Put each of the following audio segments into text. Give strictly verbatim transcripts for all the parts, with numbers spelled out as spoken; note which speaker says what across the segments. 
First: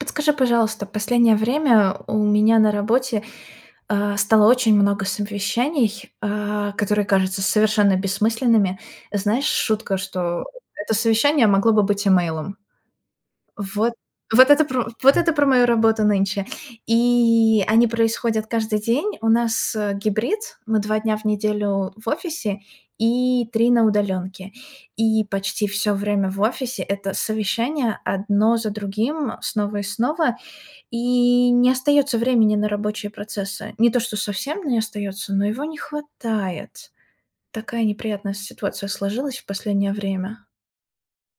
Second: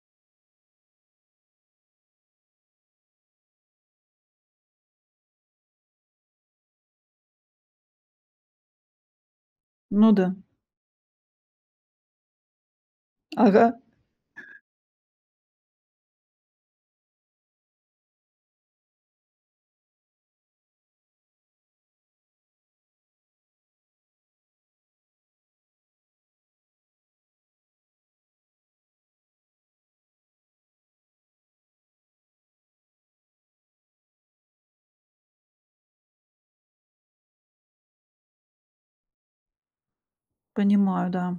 Speaker 1: Подскажи, пожалуйста, последнее время у меня на работе, э, стало очень много совещаний, э, которые кажутся совершенно бессмысленными. Знаешь, шутка,
Speaker 2: Ну да.
Speaker 1: что это совещание могло бы быть имейлом.
Speaker 2: Ага.
Speaker 1: Вот, вот это пр вот это про мою работу нынче. И они происходят каждый день. У нас, э, гибрид, мы два дня в неделю в офисе и три на удалёнке. И почти всё время в офисе- это совещание одно за другим, снова и снова. И не остаётся времени на рабочие процессы. Не то, что совсем не остаётся, но его не хватает. Такая неприятная ситуация сложилась в последнее время.
Speaker 2: Понимаю, да.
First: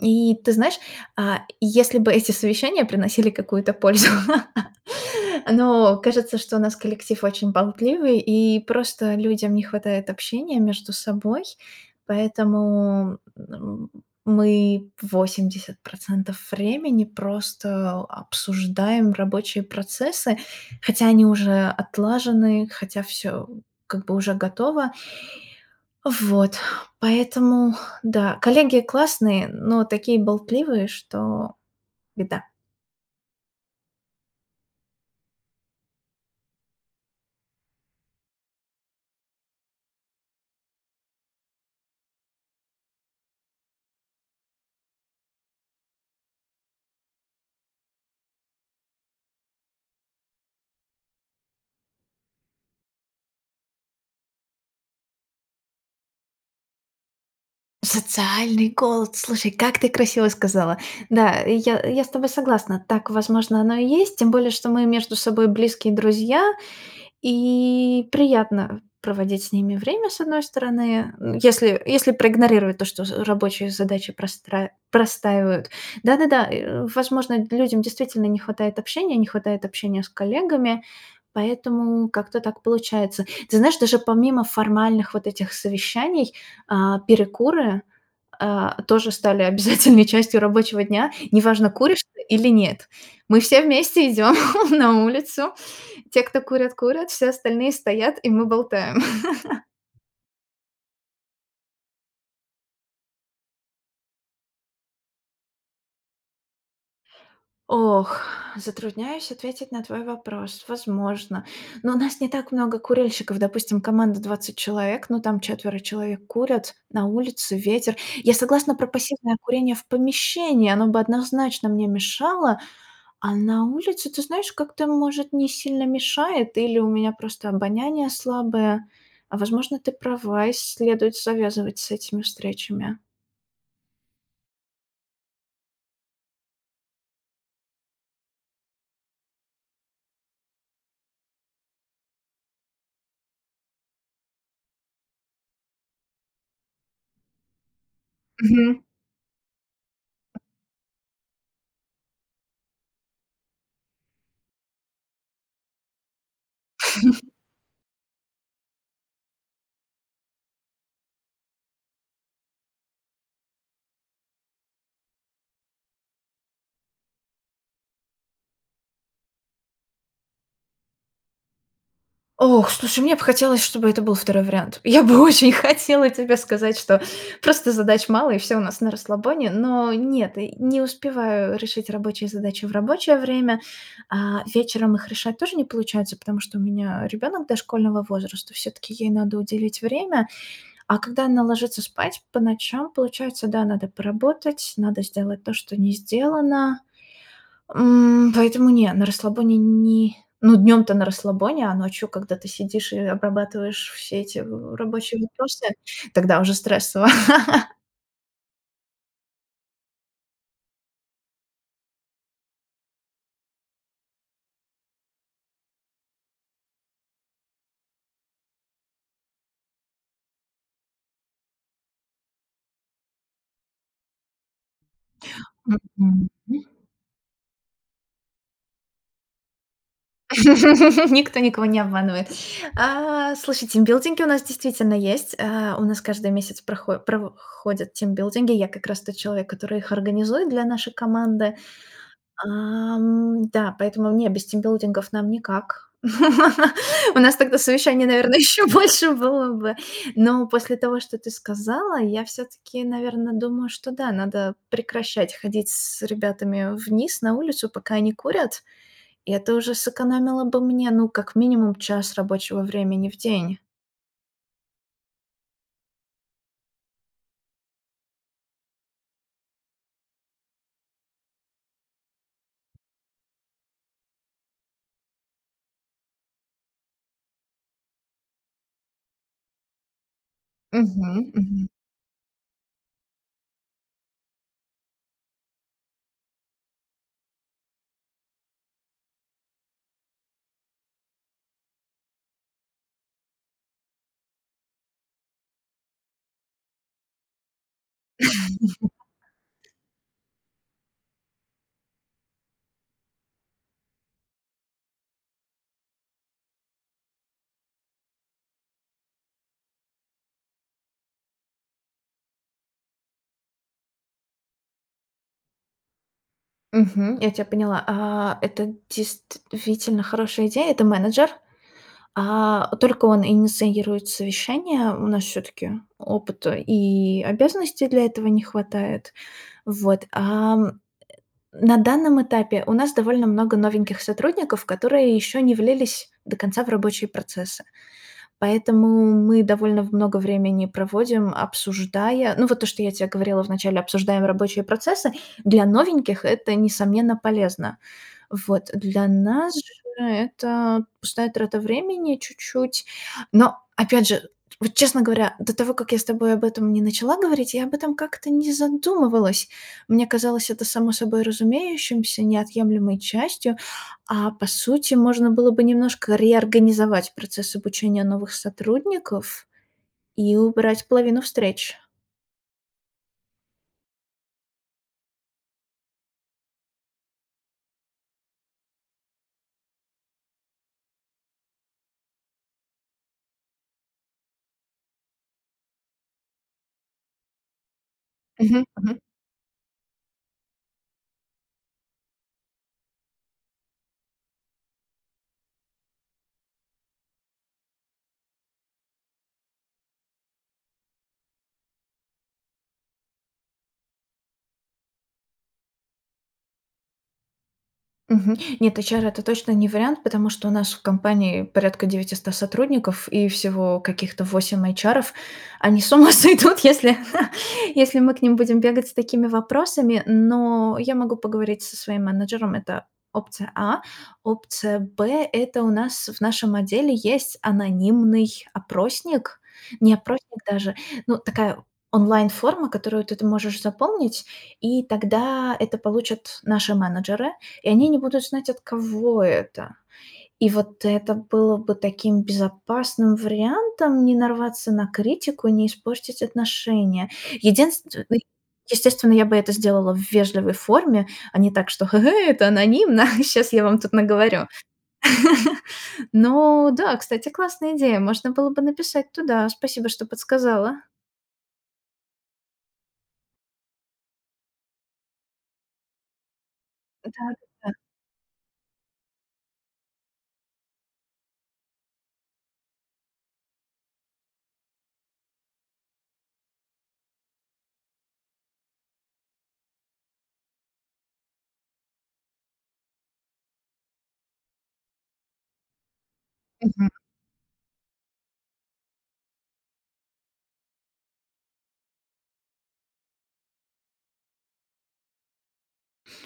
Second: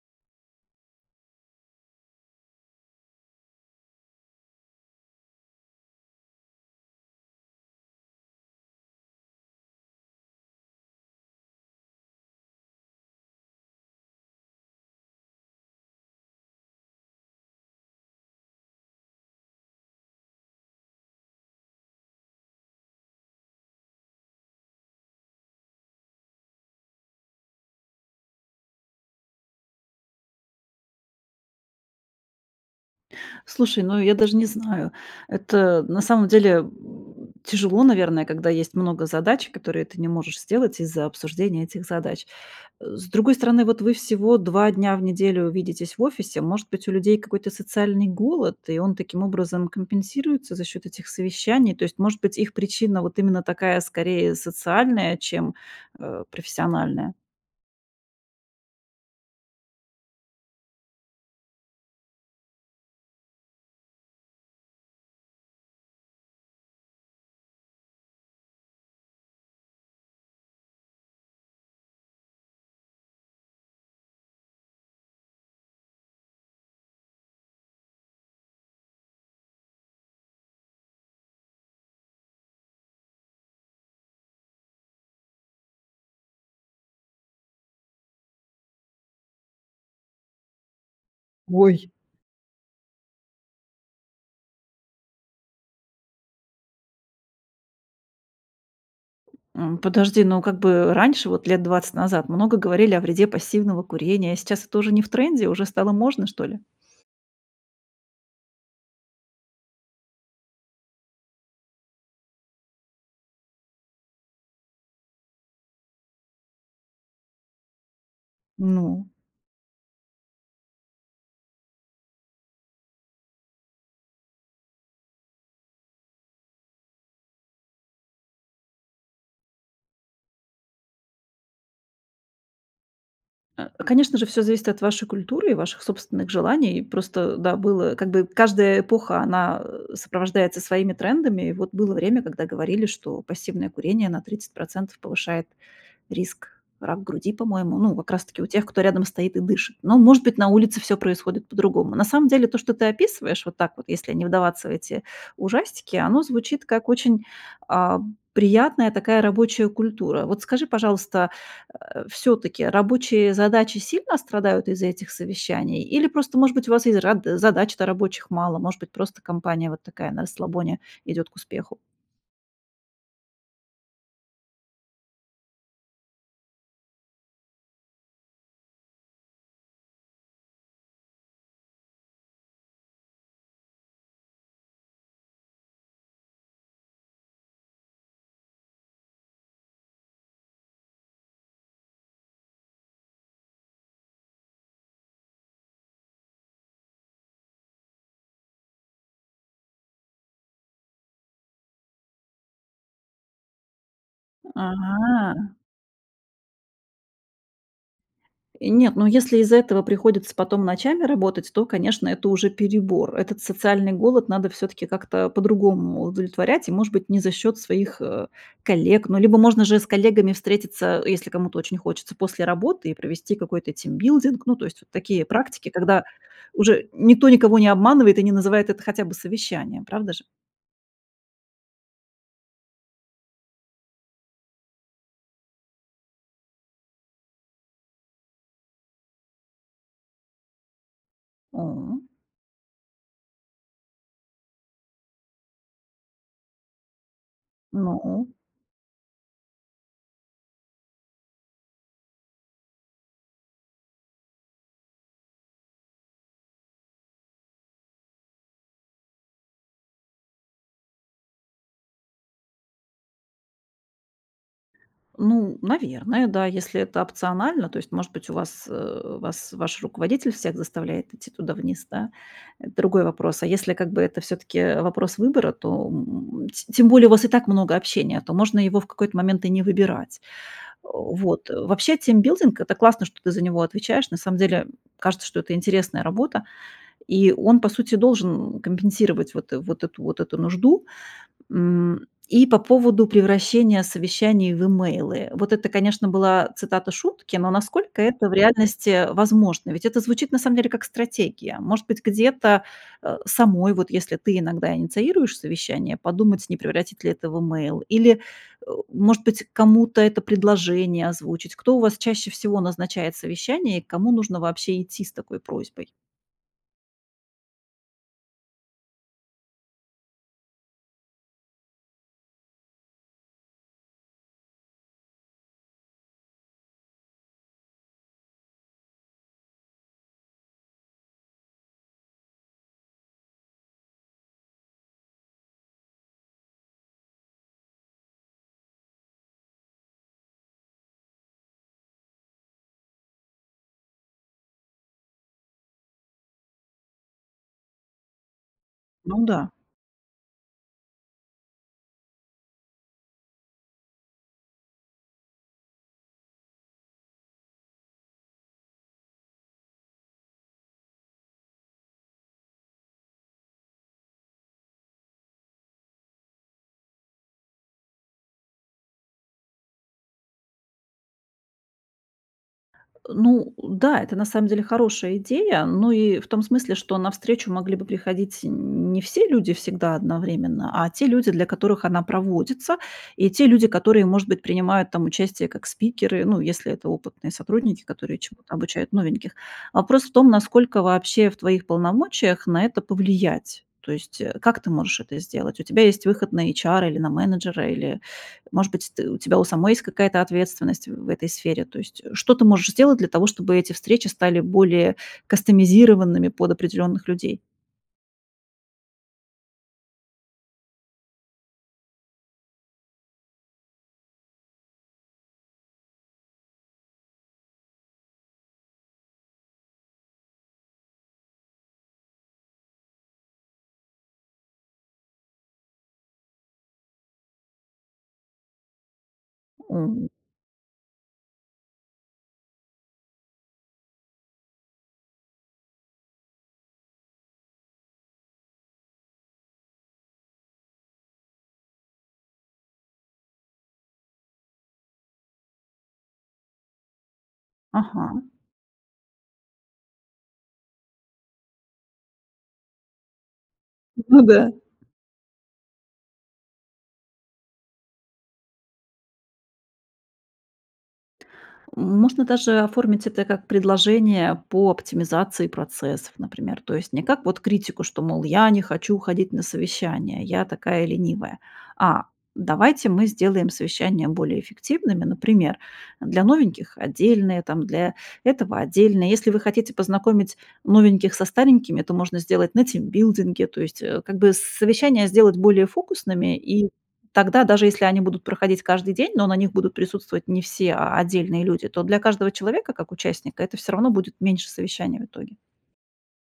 Speaker 1: И ты знаешь, а, если бы эти совещания приносили какую-то пользу, но кажется, что у нас коллектив очень болтливый, и просто людям не хватает общения между собой, поэтому, м, мы восемьдесят процентов времени просто обсуждаем рабочие процессы, хотя они уже отлажены, хотя всё как бы уже готово. Вот, поэтому да, коллеги классные, но такие болтливые, что беда.
Speaker 2: Слушай, ну я даже не знаю. Это на самом деле, м, тяжело, наверное, когда есть много задач, которые ты не можешь сделать из-за обсуждения этих задач. Э. С другой стороны, вот вы всего два дня в неделю видитесь в офисе, может быть, у людей какой-то социальный голод, и он таким образом компенсируется за счёт этих совещаний. То есть, может быть, их причина вот именно такая скорее социальная, чем, э, профессиональная.
Speaker 1: Социальный голод, слушай, как ты красиво сказала. Да, я я с тобой согласна, так, возможно, оно и есть, тем более, что мы между собой близкие друзья, и приятно проводить с ними время, с одной стороны, м, если если проигнорировать то, что з рабочие задачи простра простаивают. Да-да-да, э, возможно, людям действительно не хватает общения, не хватает общения с коллегами, поэтому как-то так получается. Ты знаешь, даже помимо формальных вот этих совещаний, а, перекуры, а, тоже стали обязательной частью рабочего дня. Неважно,
Speaker 2: Ой.
Speaker 1: куришь ты или нет, мы все вместе идём на улицу, те, кто курят, курят, все остальные стоят, и мы болтаем.
Speaker 2: М, подожди, ну как бы раньше, вот лет двадцать назад, много говорили о вреде пассивного курения, а сейчас это уже не в тренде, уже стало можно что ли?
Speaker 1: Ох, затрудняюсь ответить на твой вопрос. Возможно. Но у нас не так много курильщиков. Допустим, команда двадцать человек, но там четверо человек курят на улице, ветер. Я согласна про
Speaker 2: Ну
Speaker 1: пассивное курение в помещении, оно бы однозначно мне мешало, а на улице, ты знаешь, как-то, может не сильно мешает, или у меня просто обоняние слабое. А возможно, ты права, и следует завязывать с этими встречами.
Speaker 2: Э, конечно же, всё зависит от вашей культуры и ваших собственных желаний. Просто, да, было, как бы каждая эпоха, она сопровождается своими трендами. И вот было время, когда говорили, что пассивное курение на процентов повышает риск рак груди, по-моему, ну, как раз таки у тех, кто
Speaker 1: Мгм.
Speaker 2: рядом стоит и дышит. Но, может быть, на улице всё происходит по-другому. На самом деле то, что ты описываешь вот так вот, если не вдаваться в эти ужастики, оно звучит как очень, а, приятная такая рабочая культура. Вот скажи, пожалуйста, э, всё-таки рабочие задачи сильно страдают из-за этих совещаний или просто, может быть, у вас и з ра задач-то рабочих мало, может быть, просто компания вот такая, на расслабоне идёт к успеху?
Speaker 1: Ох, слушай, мне б хотелось, чтобы это был второй вариант. Я бы очень хотела тебе сказать, что просто задач мало, и всё у нас на расслабоне. Но нет, и не успеваю решить рабочие задачи в рабочее время. А, вечером их решать тоже не получается, потому что у меня ребёнок дошкольного возраста, всё-таки ей надо уделить время. А когда она ложится спать по ночам, получается, да, надо поработать, надо сделать то, что не сделано. М, поэтому не, на расслабоне не ну, днём-то на расслабоне, а ночью, когда ты сидишь и обрабатываешь все эти в рабочие
Speaker 2: А.
Speaker 1: вопросы, тогда уже стрессово.
Speaker 2: Нет, ну, если из-за этого приходится потом ночами работать, то, конечно, это уже перебор. Этот социальный голод надо всё-таки как-то по-другому удовлетворять, и, может быть, не за счёт своих, э, коллег. Ну, либо можно же и с коллегами встретиться, э, если кому-то очень хочется, после работы и провести какой-то тимбилдинг. Ну, то есть вот такие практики, когда
Speaker 1: Мгм. М.
Speaker 2: уже никто никого не обманывает. И не называет это хотя бы совещанием, правда же?
Speaker 1: Никто никого не обманывает. А, слушай, тимбилдинги у нас действительно есть. Э, у нас каждый месяц прохо прово ходят тимбилдинги. Я как раз тот человек, который их организует для нашей команды.
Speaker 2: М.
Speaker 1: А, м, да, поэтому, не, без тимбилдингов нам никак. У нас тогда совещаний,
Speaker 2: Ну.
Speaker 1: наверно, ещё больше было бы. Но после того, что ты сказала, я всё-таки, наверно, думаю, что да, надо прекращать ходить с ребятами вниз на улицу, пока они курят, и это уже сэкономило бы мне, ну, как минимум, час рабочего времени в день.
Speaker 2: Ну, наверное, да, если это опционально. То есть, может быть, у вас, э, вас ваш руководитель всех заставляет идти туда вниз, да, это другой вопрос. А если как бы это всё-таки вопрос выбора, то, м, м, т тем более у вас и так много общения, то можно его в какой-то момент и не выбирать.
Speaker 1: Мгм,
Speaker 2: Вот.
Speaker 1: мгм.
Speaker 2: Вообще, тимбилдинг- это классно, что ты за него отвечаешь. На самом деле, кажется, что это интересная работа, и он, по сути, должен компенсировать вот вот эту вот эту нужду. М, и по поводу превращения совещаний в имейлы. Вот это, конечно, была цитата шутки, но насколько это в реальности возможно? Ведь это звучит на самом деле как стратегия. Может быть, где-то, э, самой, вот если ты иногда инициируешь совещание, подумать, не превратить ли это в имейл или, э, может быть, кому-то это предложение озвучить, кто у вас чаще всего назначает совещание и к кому нужно вообще идти с такой просьбой.
Speaker 1: Мгм, я тя поняла. А, это действительно хорошая идея. Это менеджер. А, только он инициирует совещание. У нас всё-таки опыта и обязанностей для этого не хватает. Вот. Ам, э, на данном этапе у нас довольно много новеньких сотрудников, которые ещё не влились до конца в рабочие процессы. Поэтому мы довольно в много времени проводим, обсуждая ну, вот то, что я те говорила в начале, обсуждаем рабочие процессы. Для новеньких это, несомненно, полезно. Вот. Для
Speaker 2: Ну да.
Speaker 1: нас же это пустая трата времени чуть-чуть, но, опять же, вот, честно говоря, до того, как я с тобой об этом не начала говорить, я об этом как-то не задумывалась. Мне казалось это само собой разумеющимся, неотъемлемой частью, а, по сути, можно было бы немножко реорганизовать процесс обучения новых сотрудников и убрать половину встреч.
Speaker 2: Э, ну да, это на самом деле хорошая идея, но и в том смысле, что на встречу могли бы приходить не все люди всегда одновременно, а те люди, для которых она проводится, и те люди, которые, может быть, принимают там участие как спикеры, ну, если это опытные сотрудники, которые чему-то
Speaker 1: Мгм,
Speaker 2: обучают
Speaker 1: мгм.
Speaker 2: новеньких. Вопрос в том, насколько вообще в твоих полномочиях на это повлиять. То есть, э, как ты можешь это сделать? У тебя есть выход на эйчара или на менеджера, или, может быть, ты у тебя у самой есть какая-то ответственность в этой сфере? То есть, э, что ты можешь сделать для того, чтобы эти встречи стали более кастомизированными под определённых людей?
Speaker 1: Мгм. Нет, эйчары- это точно не вариант, потому что у нас в компании порядка девятиста сотрудников и всего каких-то восемь эйчаров. Они с ума сойдут, если если мы к ним будем бегать с такими вопросами. Но я могу поговорить со своим менеджером- это опция А. Опция Б- это у нас в нашем отделе есть анонимный опросник, не
Speaker 2: М.
Speaker 1: опросник даже, ну, такая онлайн-форма, которую ты ты можешь запомнить, и тогда это получат наши менеджеры, и они не будут знать, от кого это. И вот это было бы таким безопасным вариантом не нарваться на критику, не испортить отношения. Единственное.
Speaker 2: Ага.
Speaker 1: Естественно, я бы это сделала в вежливой форме, а не так, что: "Ге-гей, это анонимно, щас я вам тут
Speaker 2: Ну
Speaker 1: наговорю".
Speaker 2: да.
Speaker 1: Но да, кстати, классная идея, можно было бы написать туда. Спасибо, что подсказала.
Speaker 2: Можно даже оформить это как предложение по оптимизации процессов, например. То есть не
Speaker 1: Да,
Speaker 2: как
Speaker 1: да,
Speaker 2: вот
Speaker 1: да.
Speaker 2: критику, что, мол: "Я не хочу ходить на совещания, я такая ленивая". А: "Давайте мы сделаем совещания более эффективными, например, для новеньких отдельные, там, для этого отдельные". Если вы хотите познакомить новеньких со старенькими, то можно сделать на тимбилдинге, то есть, э, как бы, с совещания сделать более фокусными, и
Speaker 1: Мгм.
Speaker 2: тогда, даже если они будут проходить каждый день, но на них будут присутствовать не все, а отдельные люди, то для каждого человека как участника это всё равно будет меньше совещаний в итоге.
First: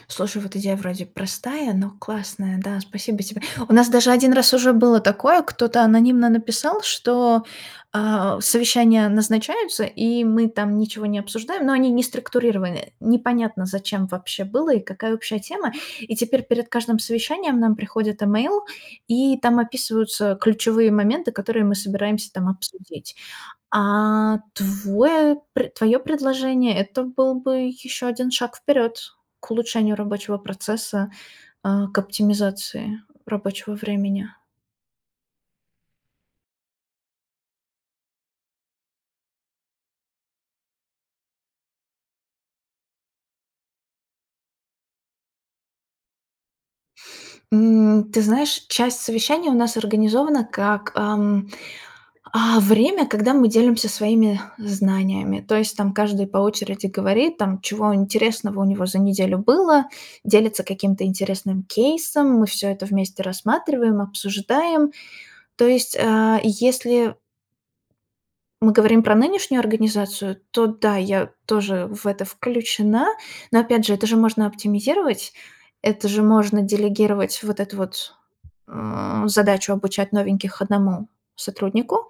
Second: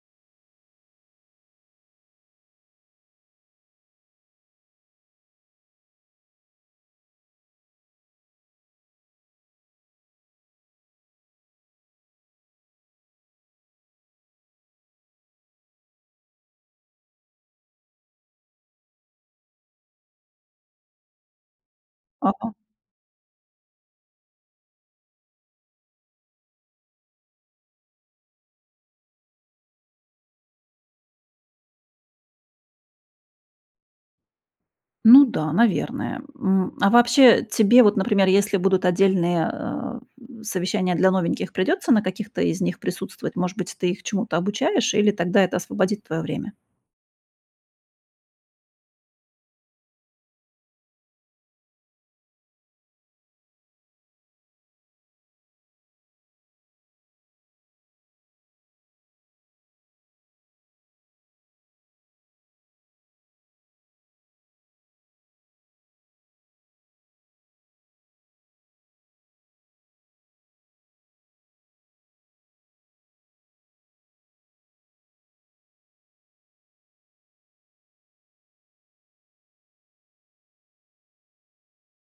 Speaker 1: Слушай, вот идея вроде простая, но классная. Да, спасибо тебе. У нас даже один раз уже было такое, кто-то анонимно написал, что, а, совещания назначаются, и мы там ничего не обсуждаем, но они не структурированы, э. Непонятно, зачем вообще было и какая общая тема. И теперь перед каждым совещанием нам приходит имейл, и там описываются ключевые моменты, которые мы собираемся там
Speaker 2: Ага.
Speaker 1: обсудить. А твой пр твоё предложение- это был бы ещё один шаг вперёд к улучшению рабочего процесса, э, к оптимизации рабочего времени.
Speaker 2: Ну да, наверное. М. А вообще, тебе вот, например, если будут отдельные, э, в совещания для новеньких, придётся на каких-то из них присутствовать? Может быть, ты их чему-то обучаешь, или тогда это освободит твоё время?
Speaker 1: М, ты знаешь, часть совещаний у нас организована как, ам, а, время, когда мы делимся своими знаниями. То есть там каждый по очереди говорит, там, чего интересного у него за неделю было, делится каким-то интересным кейсом, мы всё это вместе рассматриваем, обсуждаем. То есть, а, и если мы говорим про нынешнюю организацию, то да, я тоже в это включена. Но опять же, это же можно оптимизировать, это же можно делегировать вот эту вот, э, задачу обучать новеньких одному сотруднику,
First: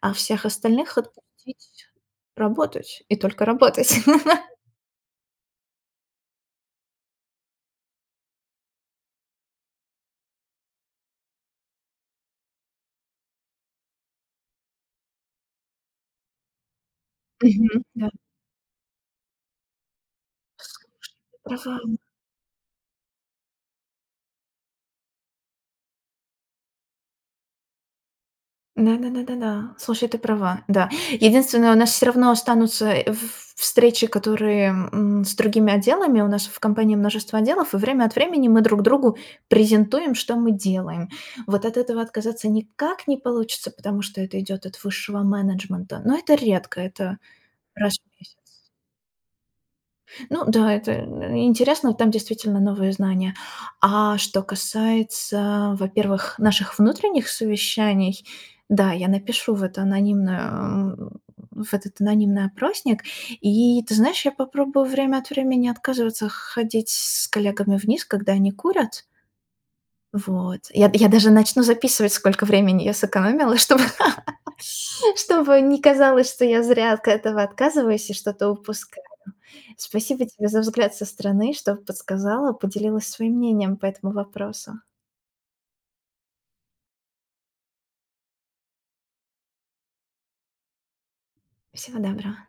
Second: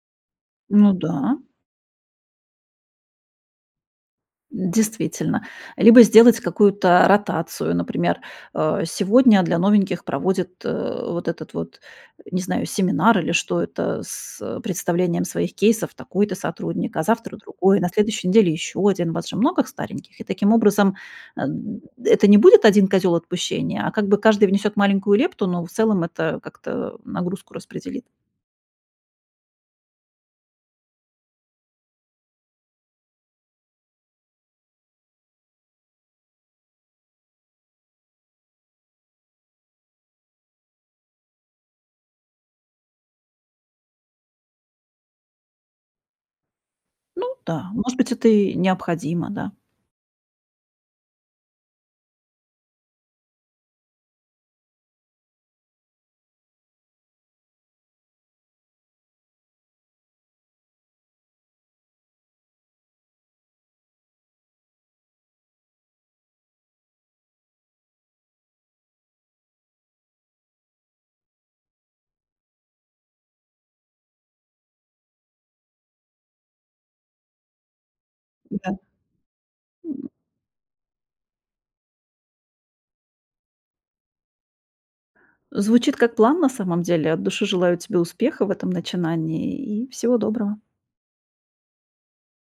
Speaker 1: а всех
Speaker 2: Ну
Speaker 1: остальных
Speaker 2: да.
Speaker 1: отпустить работать и только работать.
Speaker 2: Действительно. Либо сделать какую-то ротацию. Например, э, сегодня для новеньких проводит, э, вот этот вот, не знаю, семинар или что это, с, э, представлением своих кейсов такой-то сотрудник, а завтра другой,
Speaker 1: Мгм,
Speaker 2: на
Speaker 1: да.
Speaker 2: следующей неделе ещё один. У вас же много стареньких. И таким
Speaker 1: Слушай,
Speaker 2: образом,
Speaker 1: ты права.
Speaker 2: н это не будет один козёл отпущения, а как бы каждый внесёт маленькую лепту, но в целом это как-то нагрузку распределит.
Speaker 1: Да да да да, слушай, ты права. Да, единственное, у нас всё равно останутся в ф встречи, которые, м, с другими отделами, у нас в компании множество отделов, и время от времени мы друг другу презентуем, что мы делаем. Вот от этого отказаться никак не получится, потому что это идёт от высшего менеджмента, но это редко, это
Speaker 2: Ну да,
Speaker 1: раз
Speaker 2: может быть,
Speaker 1: в
Speaker 2: это
Speaker 1: месяц.
Speaker 2: и необходимо, да.
Speaker 1: Ну да, это и интересно, там действительно новые знания. А что касается, во-первых, наших внутренних совещаний, да, я напишу в это анонимный о в этот анонимный опросник. И, ты знаешь, я попробую время от времени отказываться х ходить с коллегами вниз, когда они курят. Вот, я я даже начну записывать, сколько времени я сэкономила, чтобы чтобы не казалось, что я зря от этого отказываюсь и что-то
Speaker 2: Да.
Speaker 1: упускаю.
Speaker 2: М.
Speaker 1: Спасибо тебе за взгляд со стороны, что подсказала, поделилась своим мнением по этому вопросу.
Speaker 2: Звучит как план, на самом деле. От души желаю тебе успехов в этом начинании и всего доброго.
Speaker 1: Всего доброго.